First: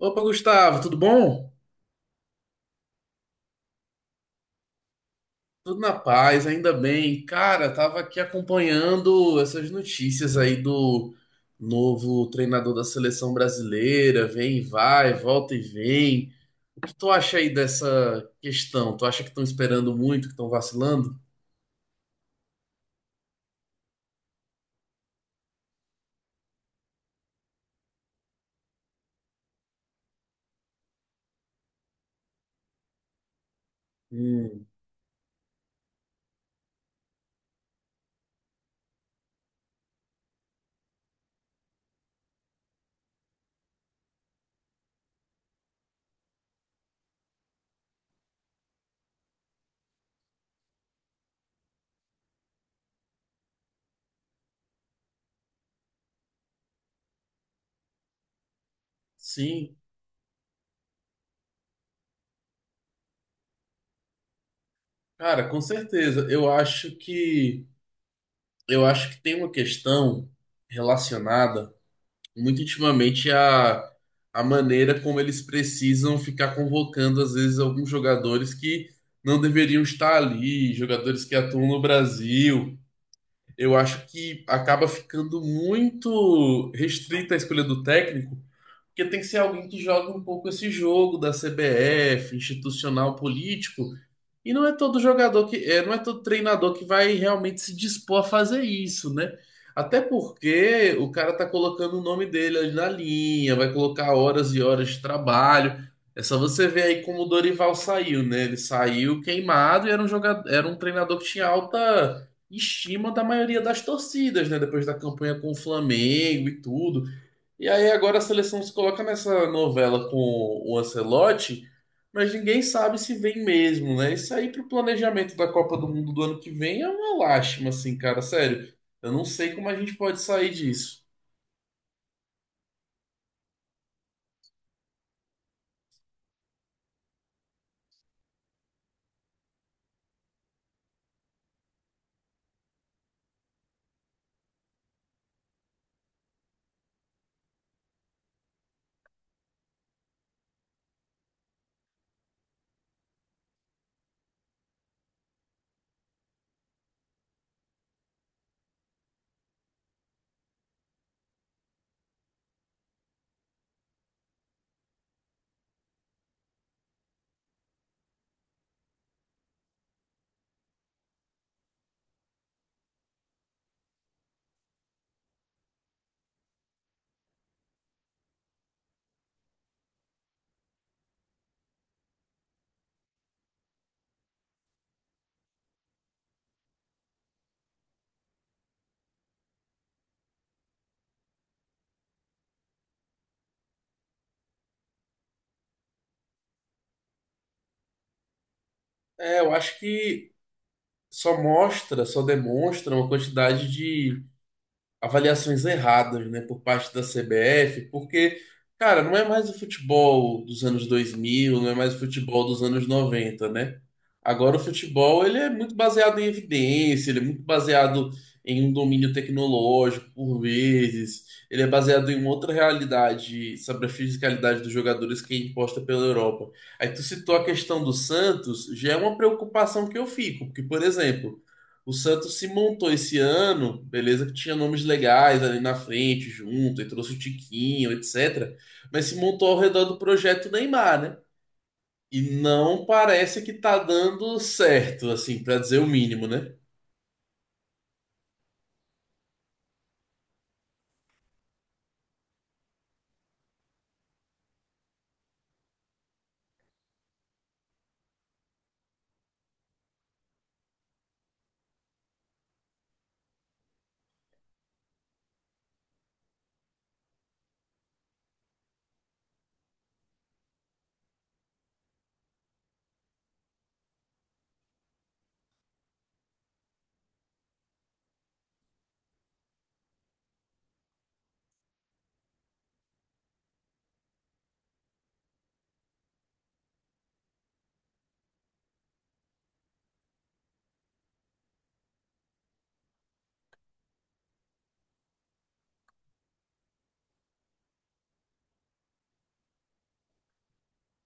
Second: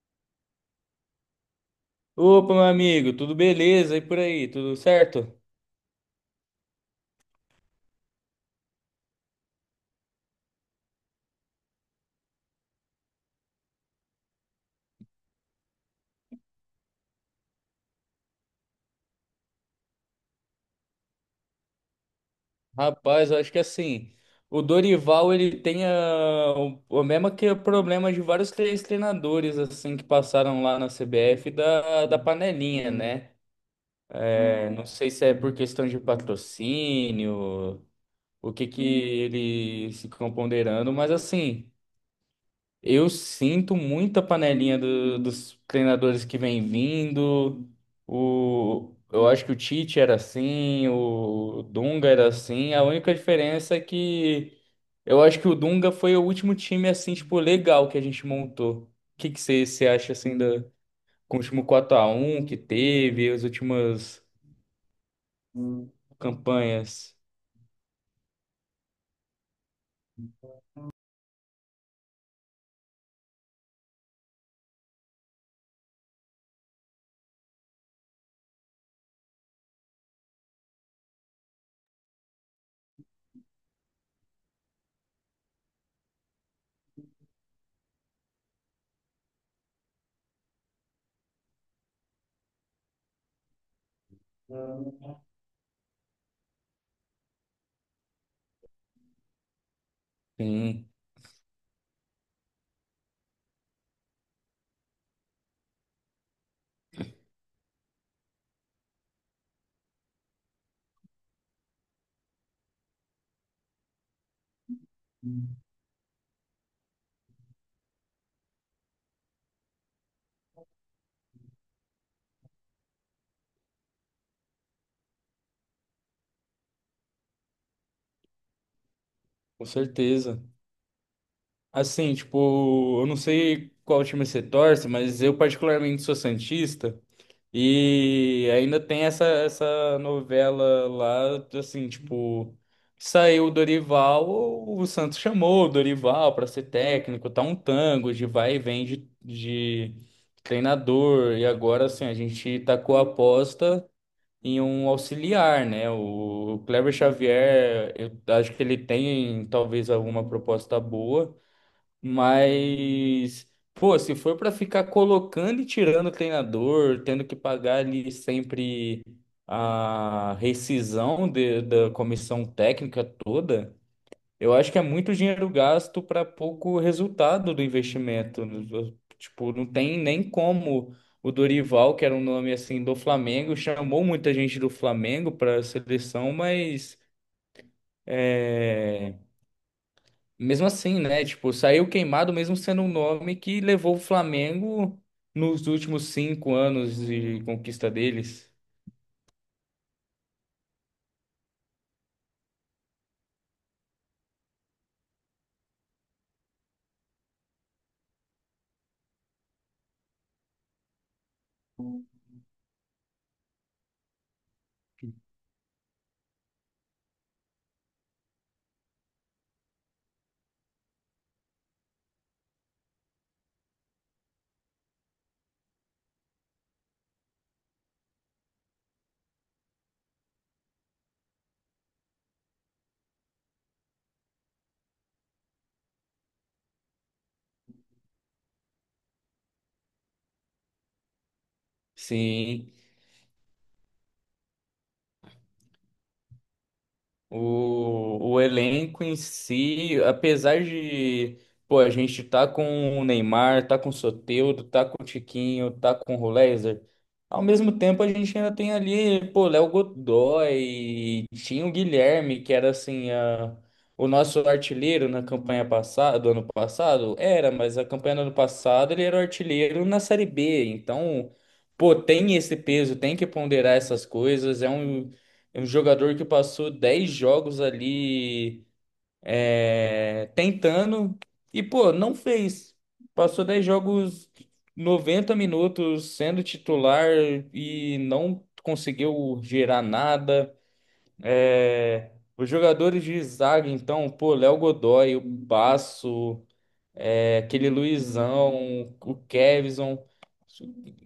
Opa, Gustavo, tudo bom? Opa, meu amigo, tudo beleza? E por aí, tudo certo? Tudo na paz, ainda bem. Cara, tava aqui acompanhando essas notícias aí do novo treinador da seleção brasileira, vem e vai, volta e vem. O que tu acha aí dessa questão? Tu acha que estão esperando muito, que estão vacilando? Rapaz, eu acho que assim, o Dorival ele tem o mesmo que o problema de vários três treinadores assim que passaram lá na CBF da panelinha, né? Hum, É, não sei se é por questão de patrocínio, o que que ele se componderando, mas assim. Eu sinto muita panelinha do- dos treinadores que vem vindo. O, eu acho que o Tite era assim, o Dunga era assim. A única diferença é que eu acho que o Dunga foi o último time assim, tipo, legal que a gente montou. O que que você sim, você acha assim da, com o último quatro a um que teve, as últimas cara, com certeza. Eu acho campanhas? que eu acho que tem uma questão relacionada muito intimamente a maneira como eles precisam ficar convocando, às vezes, alguns jogadores que não deveriam estar ali, jogadores que atuam no Brasil. Eu acho que acaba ficando muito restrita a escolha do técnico, porque tem que ser alguém que joga um pouco esse jogo da CBF, institucional, político, e não é todo jogador que, não é todo treinador que vai realmente se dispor a fazer isso, né? Até Sim, porque o cara tá colocando o nome dele ali na linha, vai colocar horas e horas de trabalho. É só você ver aí como o Dorival saiu, né? Ele saiu queimado e era um jogador, era um treinador que tinha alta estima da maioria das torcidas, né? Depois da campanha com o Flamengo e tudo. E aí agora a seleção se coloca nessa novela com o Ancelotti, mas ninguém sabe se vem mesmo, né? Isso aí pro planejamento da Copa do Mundo do ano que vem é uma lástima, assim, cara, sério. Eu não sei com como a gente pode certeza. sair disso. Assim, tipo, eu não sei qual time você torce, mas eu particularmente sou santista. E ainda tem essa novela lá, assim, tipo, saiu o Dorival, o Santos chamou o Dorival para ser técnico, tá um tango de vai e vem de treinador. E agora, assim, a gente tacou a aposta em um auxiliar, né? O Cleber Xavier, eu acho que ele tem talvez alguma proposta boa. Mas, pô, se for pra ficar colocando e tirando o treinador, tendo que pagar ali sempre a rescisão de- da comissão técnica toda, eu acho que é muito dinheiro gasto para pouco resultado do investimento. Tipo, não tem nem como o Dorival, que era um nome assim do Flamengo, chamou muita gente do Flamengo para a seleção, mas é, mesmo assim, né? Tipo, saiu queimado mesmo sendo um nome que levou o Flamengo nos últimos cinco anos de conquista deles. É, eu acho que só mostra, só demonstra uma quantidade de avaliações erradas, né, por parte da CBF, porque, cara, não é mais o futebol dos anos 2000, não é mais o futebol dos anos 90, né? Agora o futebol, ele é muito baseado em evidência, ele é muito baseado em um domínio tecnológico, por vezes, ele é baseado em outra realidade sobre a fisicalidade dos jogadores que é imposta pela Europa. Aí tu citou a questão do Santos, já é uma preocupação que eu fico, porque, por exemplo, o Santos se montou esse ano, beleza, que tinha nomes legais ali na frente, junto, e trouxe o Tiquinho, etc. Mas se montou ao redor do projeto Neymar, né? E Sim. não parece que tá dando certo, assim, pra dizer o mínimo, né? O elenco em si, apesar de, pô, a gente tá com o Neymar, tá com o Soteldo, tá com o Tiquinho, tá com o Rolézer, ao mesmo tempo a gente ainda tem ali, pô, Léo Godoy, tinha o Guilherme, que era assim, a, o nosso artilheiro na campanha passada, do ano passado, era, mas a campanha do ano passado ele era o artilheiro na Série B, então, pô, tem esse peso, tem que ponderar essas coisas, é um jogador que passou 10 jogos ali é, tentando e, pô, não fez. Passou 10 jogos, 90 minutos sendo titular e não conseguiu gerar nada. É, os jogadores de zaga, então, pô, Léo Godoy, o Basso, é, aquele Luizão, o Kevson,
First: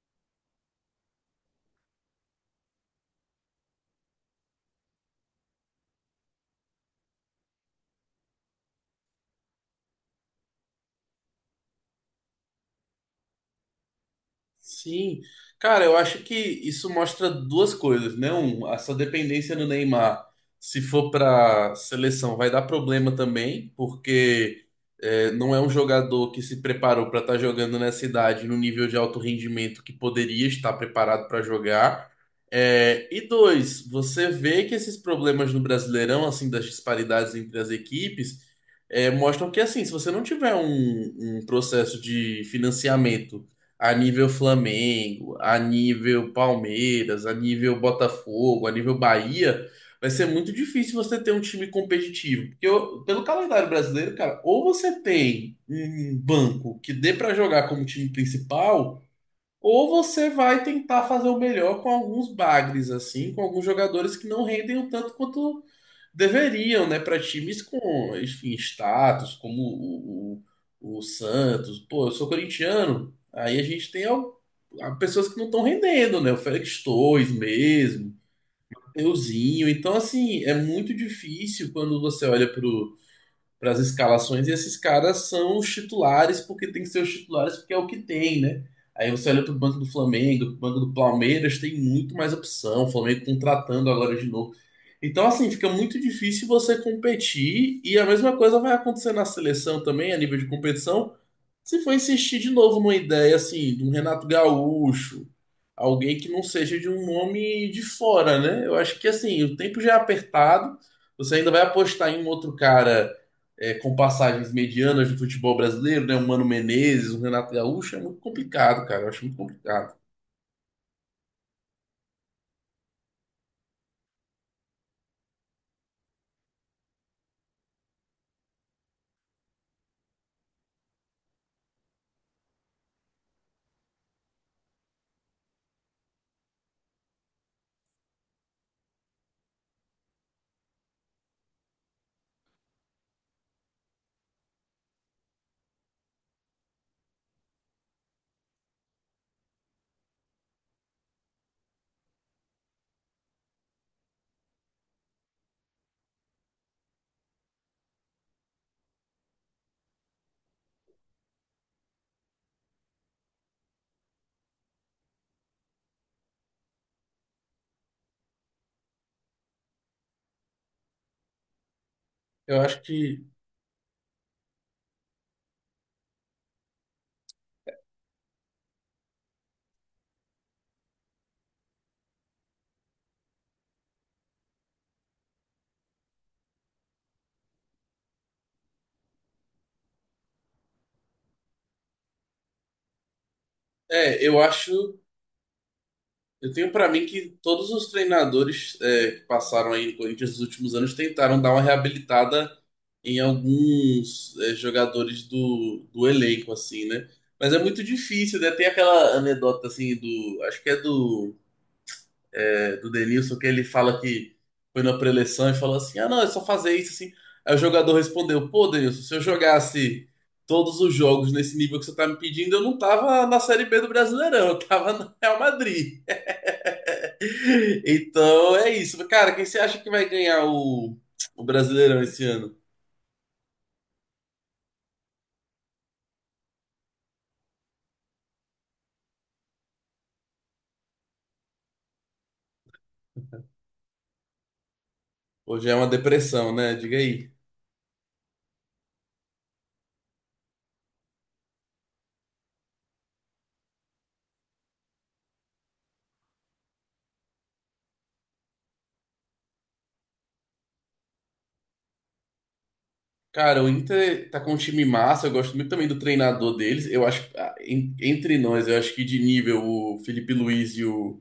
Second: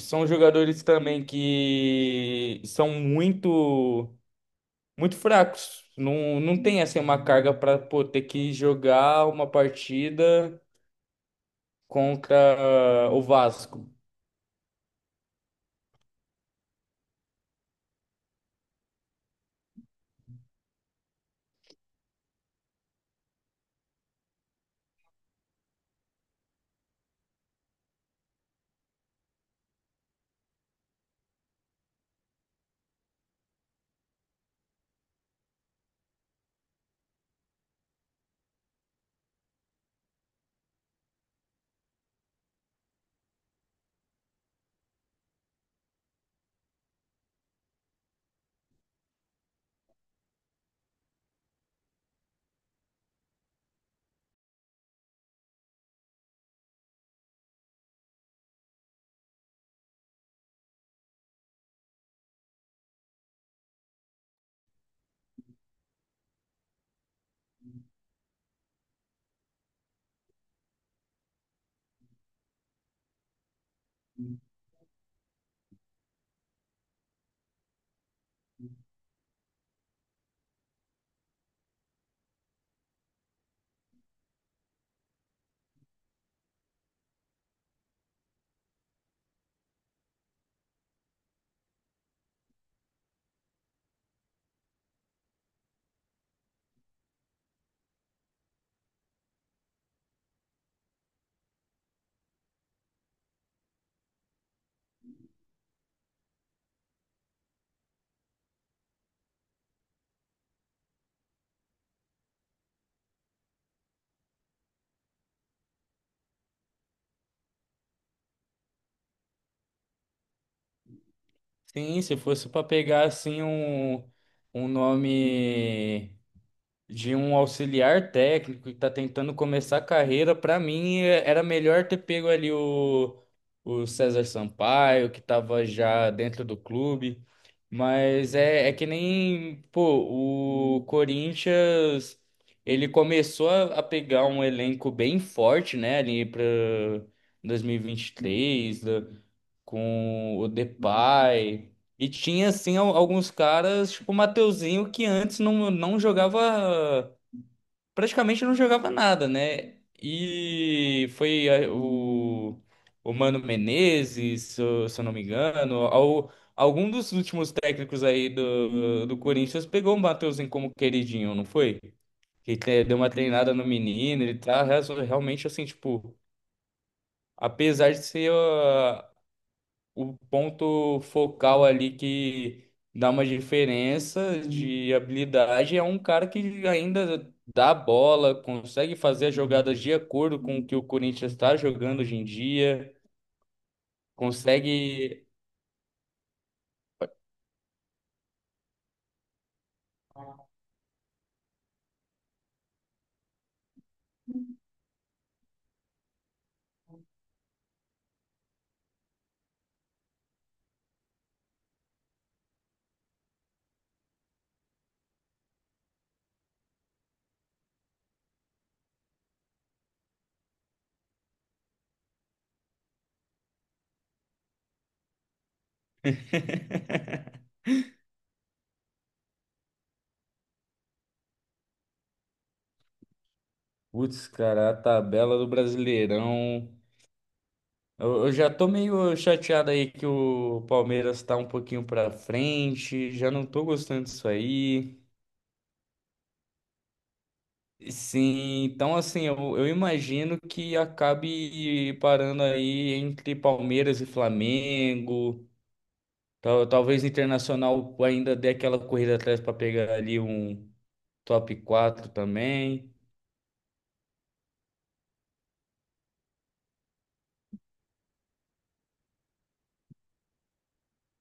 são jogadores também que são muito. Muito fracos. Não tem assim uma carga para pô, ter que jogar uma partida contra ah, o Vasco. Sim, cara, eu acho que isso mostra duas coisas, né? Um, essa dependência do Neymar, se for para seleção, vai dar problema também, porque não é um jogador que se preparou para estar jogando nessa idade no nível de alto rendimento que poderia estar preparado para jogar. É, e dois, você vê que esses problemas no Brasileirão, assim, das disparidades entre as equipes, mostram que, assim, se você não tiver um processo de financiamento a nível Flamengo, a nível Palmeiras, a nível Botafogo, a nível Bahia, vai ser muito difícil você ter um time competitivo. Porque pelo calendário brasileiro, cara, ou você tem um banco que dê pra jogar como time principal, ou você vai tentar fazer o melhor com alguns bagres, assim, com alguns jogadores que não rendem o tanto quanto deveriam, né, para times com, enfim, status, como o Santos. Pô, eu sou corintiano. Aí a gente tem pessoas que não estão rendendo, né? O Félix Torres mesmo, euzinho. Então, assim, é muito difícil quando você olha para as escalações e esses caras são os titulares porque tem que ser os titulares porque é o que tem, né? Aí você olha para o banco do Flamengo, pro banco do Palmeiras, tem muito mais opção. O Flamengo contratando agora de novo, então, assim, fica muito difícil você competir, e a mesma coisa vai acontecer na seleção também, a nível de competição, se for insistir de novo numa ideia, assim, de um Renato Gaúcho, alguém que não seja de um nome de fora, né? Eu acho que, assim, o tempo já é apertado, você ainda vai apostar em um outro cara com passagens medianas do futebol brasileiro, né? Um Mano Menezes, um Renato Gaúcho, é muito complicado, cara, eu acho muito complicado. Sim, se fosse para pegar assim um, um nome de um auxiliar técnico que está tentando começar a carreira, para mim é- era melhor ter pego ali o César Sampaio, que estava já dentro do clube. Mas é, é que nem, pô, o Corinthians, ele começou a pegar um elenco bem forte, né, ali para 2023, da- com o Depay. E tinha, assim, al- alguns caras, tipo o Mateuzinho, que antes não jogava praticamente não jogava nada, né? E foi eh, o Mano Menezes, se eu não me engano, ao, algum dos últimos técnicos aí do, do Corinthians pegou o Matheusinho como queridinho, não foi? Que Eu acho te- deu uma que treinada no menino, ele tá real- realmente assim, tipo, apesar de ser. Ah, o ponto focal ali que dá uma diferença de habilidade é um cara que ainda dá a bola, consegue fazer as jogadas de acordo com o que o Corinthians está jogando hoje em dia, é, eu acho consegue. Eu tenho pra mim que todos os treinadores que passaram aí no Corinthians nos últimos anos tentaram dar uma reabilitada em alguns jogadores do elenco, assim, né? Mas é muito difícil, né? Tem aquela anedota, assim, do... Acho que é do Denilson, que ele fala que foi na preleção e falou assim, ah, não, é só fazer isso, assim. Aí o jogador respondeu, pô, Denilson, se eu jogasse todos os jogos nesse nível que você tá me pedindo, eu não tava na Série B do Brasileirão, eu tava no Real Madrid. Então é isso. Cara, quem você acha que vai ganhar o Brasileirão esse ano? Putz, cara, a tabela do Brasileirão. Eu já tô meio chateado aí que o Palmeiras tá um pouquinho pra frente, já não tô gostando disso aí. Hoje é uma depressão, né? Diga aí. Sim, então assim, eu imagino que acabe parando aí entre Palmeiras e Flamengo. Tal, talvez Internacional ainda dê aquela corrida atrás para pegar ali um top 4 também. Cara, o Inter tá com um time massa, eu gosto muito também do treinador deles. Eu acho, ah, entre nós, eu acho que de nível o Felipe Luiz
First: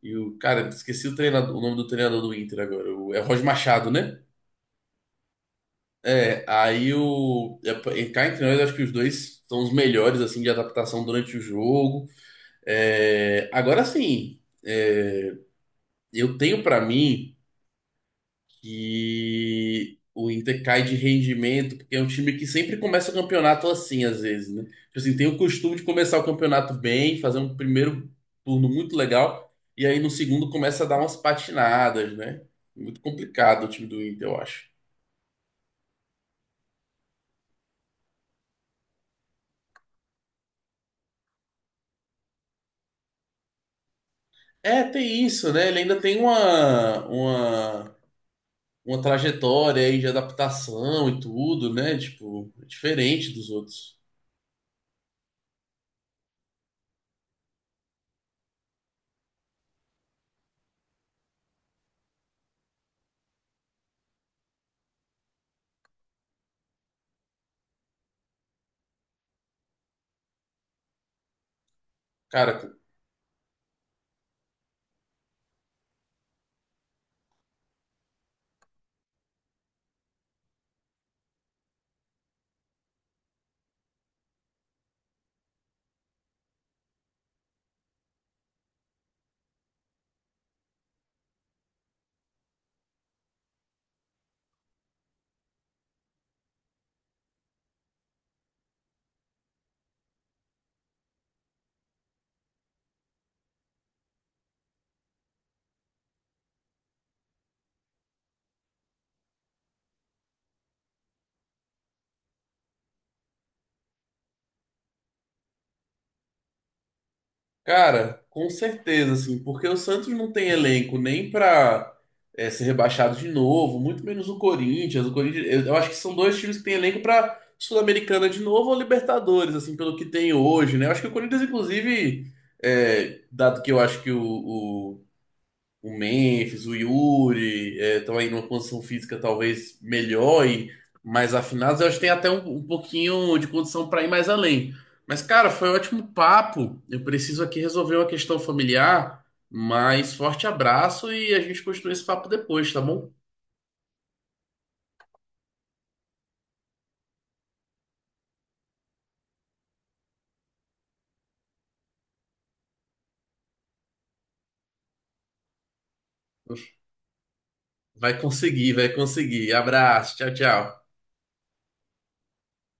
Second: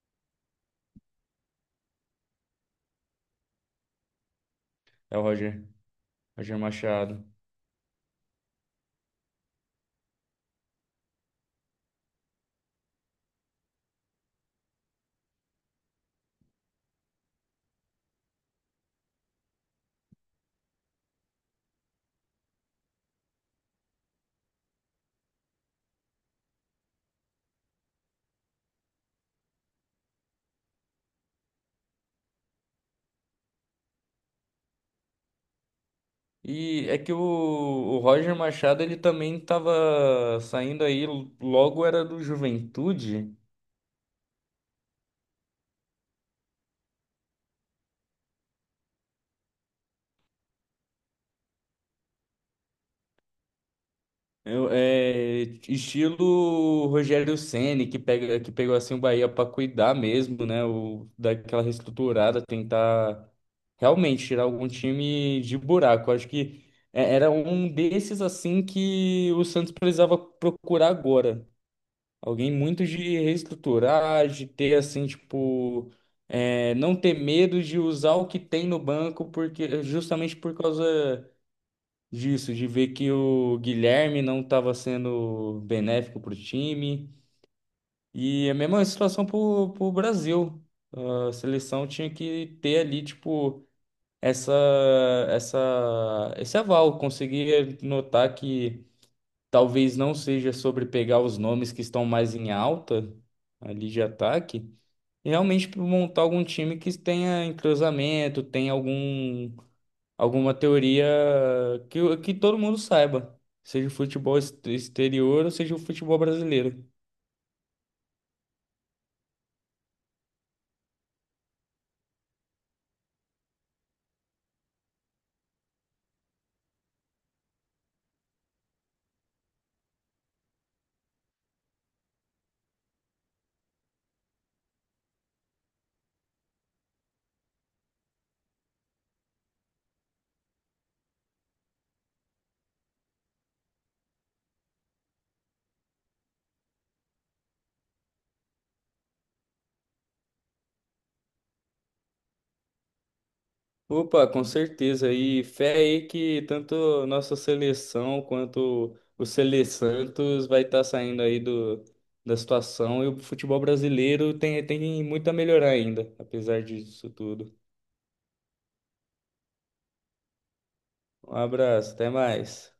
E o cara, esqueci o treinador, o nome do treinador do Inter agora. É o Roger Machado, né? É o Roger, É, Roger Machado. Cá entre nós, eu acho que os dois são os melhores, assim, de adaptação durante o jogo. É, agora sim. Eu tenho pra mim que o Inter cai de rendimento, porque é um time que sempre começa o campeonato assim, às vezes, né? Tipo assim, tem o costume de começar o campeonato bem, fazer um primeiro turno muito legal, e aí no segundo começa a dar umas patinadas, né? Muito complicado o time do Inter, eu acho. E é que o Roger Machado ele também estava saindo aí, logo era do Juventude. É, tem isso, né? Ele ainda tem uma trajetória aí de adaptação e tudo, né? Tipo, é diferente dos outros. Eu- é, estilo Rogério Ceni que pega, que pegou assim o Bahia para cuidar mesmo, né? O, daquela reestruturada, tentar realmente tirar algum time de buraco. Acho que é- era um desses assim que o Santos precisava procurar agora. Alguém Cara, muito de reestruturar, de ter assim, tipo, é, não ter medo de usar o que tem no banco, porque justamente por causa disso, de ver que o Guilherme não estava sendo benéfico para o time. E a mesma situação para o Brasil. A seleção tinha que ter ali, tipo, essa, esse aval. Conseguir notar que talvez não seja sobre pegar os nomes que estão mais em alta ali de ataque. E realmente montar algum time que tenha entrosamento, tenha algum alguma teoria que todo mundo saiba, seja o futebol ex- exterior ou seja o futebol brasileiro. Cara, com certeza, assim, porque o Santos não tem elenco nem pra ser rebaixado de novo, muito menos o Corinthians. O Corinthians, eu acho que são dois times que têm elenco pra Sul-Americana de novo ou Libertadores, assim, pelo que tem hoje, né? Eu acho que o Corinthians, inclusive, dado que eu acho que o Memphis, o Yuri, estão aí numa condição física talvez melhor e mais afinados. Eu acho que tem até um pouquinho de condição para ir mais além. Mas, cara, foi um ótimo papo. Eu preciso aqui resolver uma questão familiar. Mas forte abraço e a gente continua esse papo depois, tá bom? Opa, com certeza. E fé aí que tanto nossa seleção quanto o Sele Santos vai estar saindo aí do, da situação e o futebol brasileiro tem, tem muito a melhorar ainda, apesar disso tudo. Vai conseguir, vai conseguir. Abraço, tchau, tchau. Um abraço, até mais.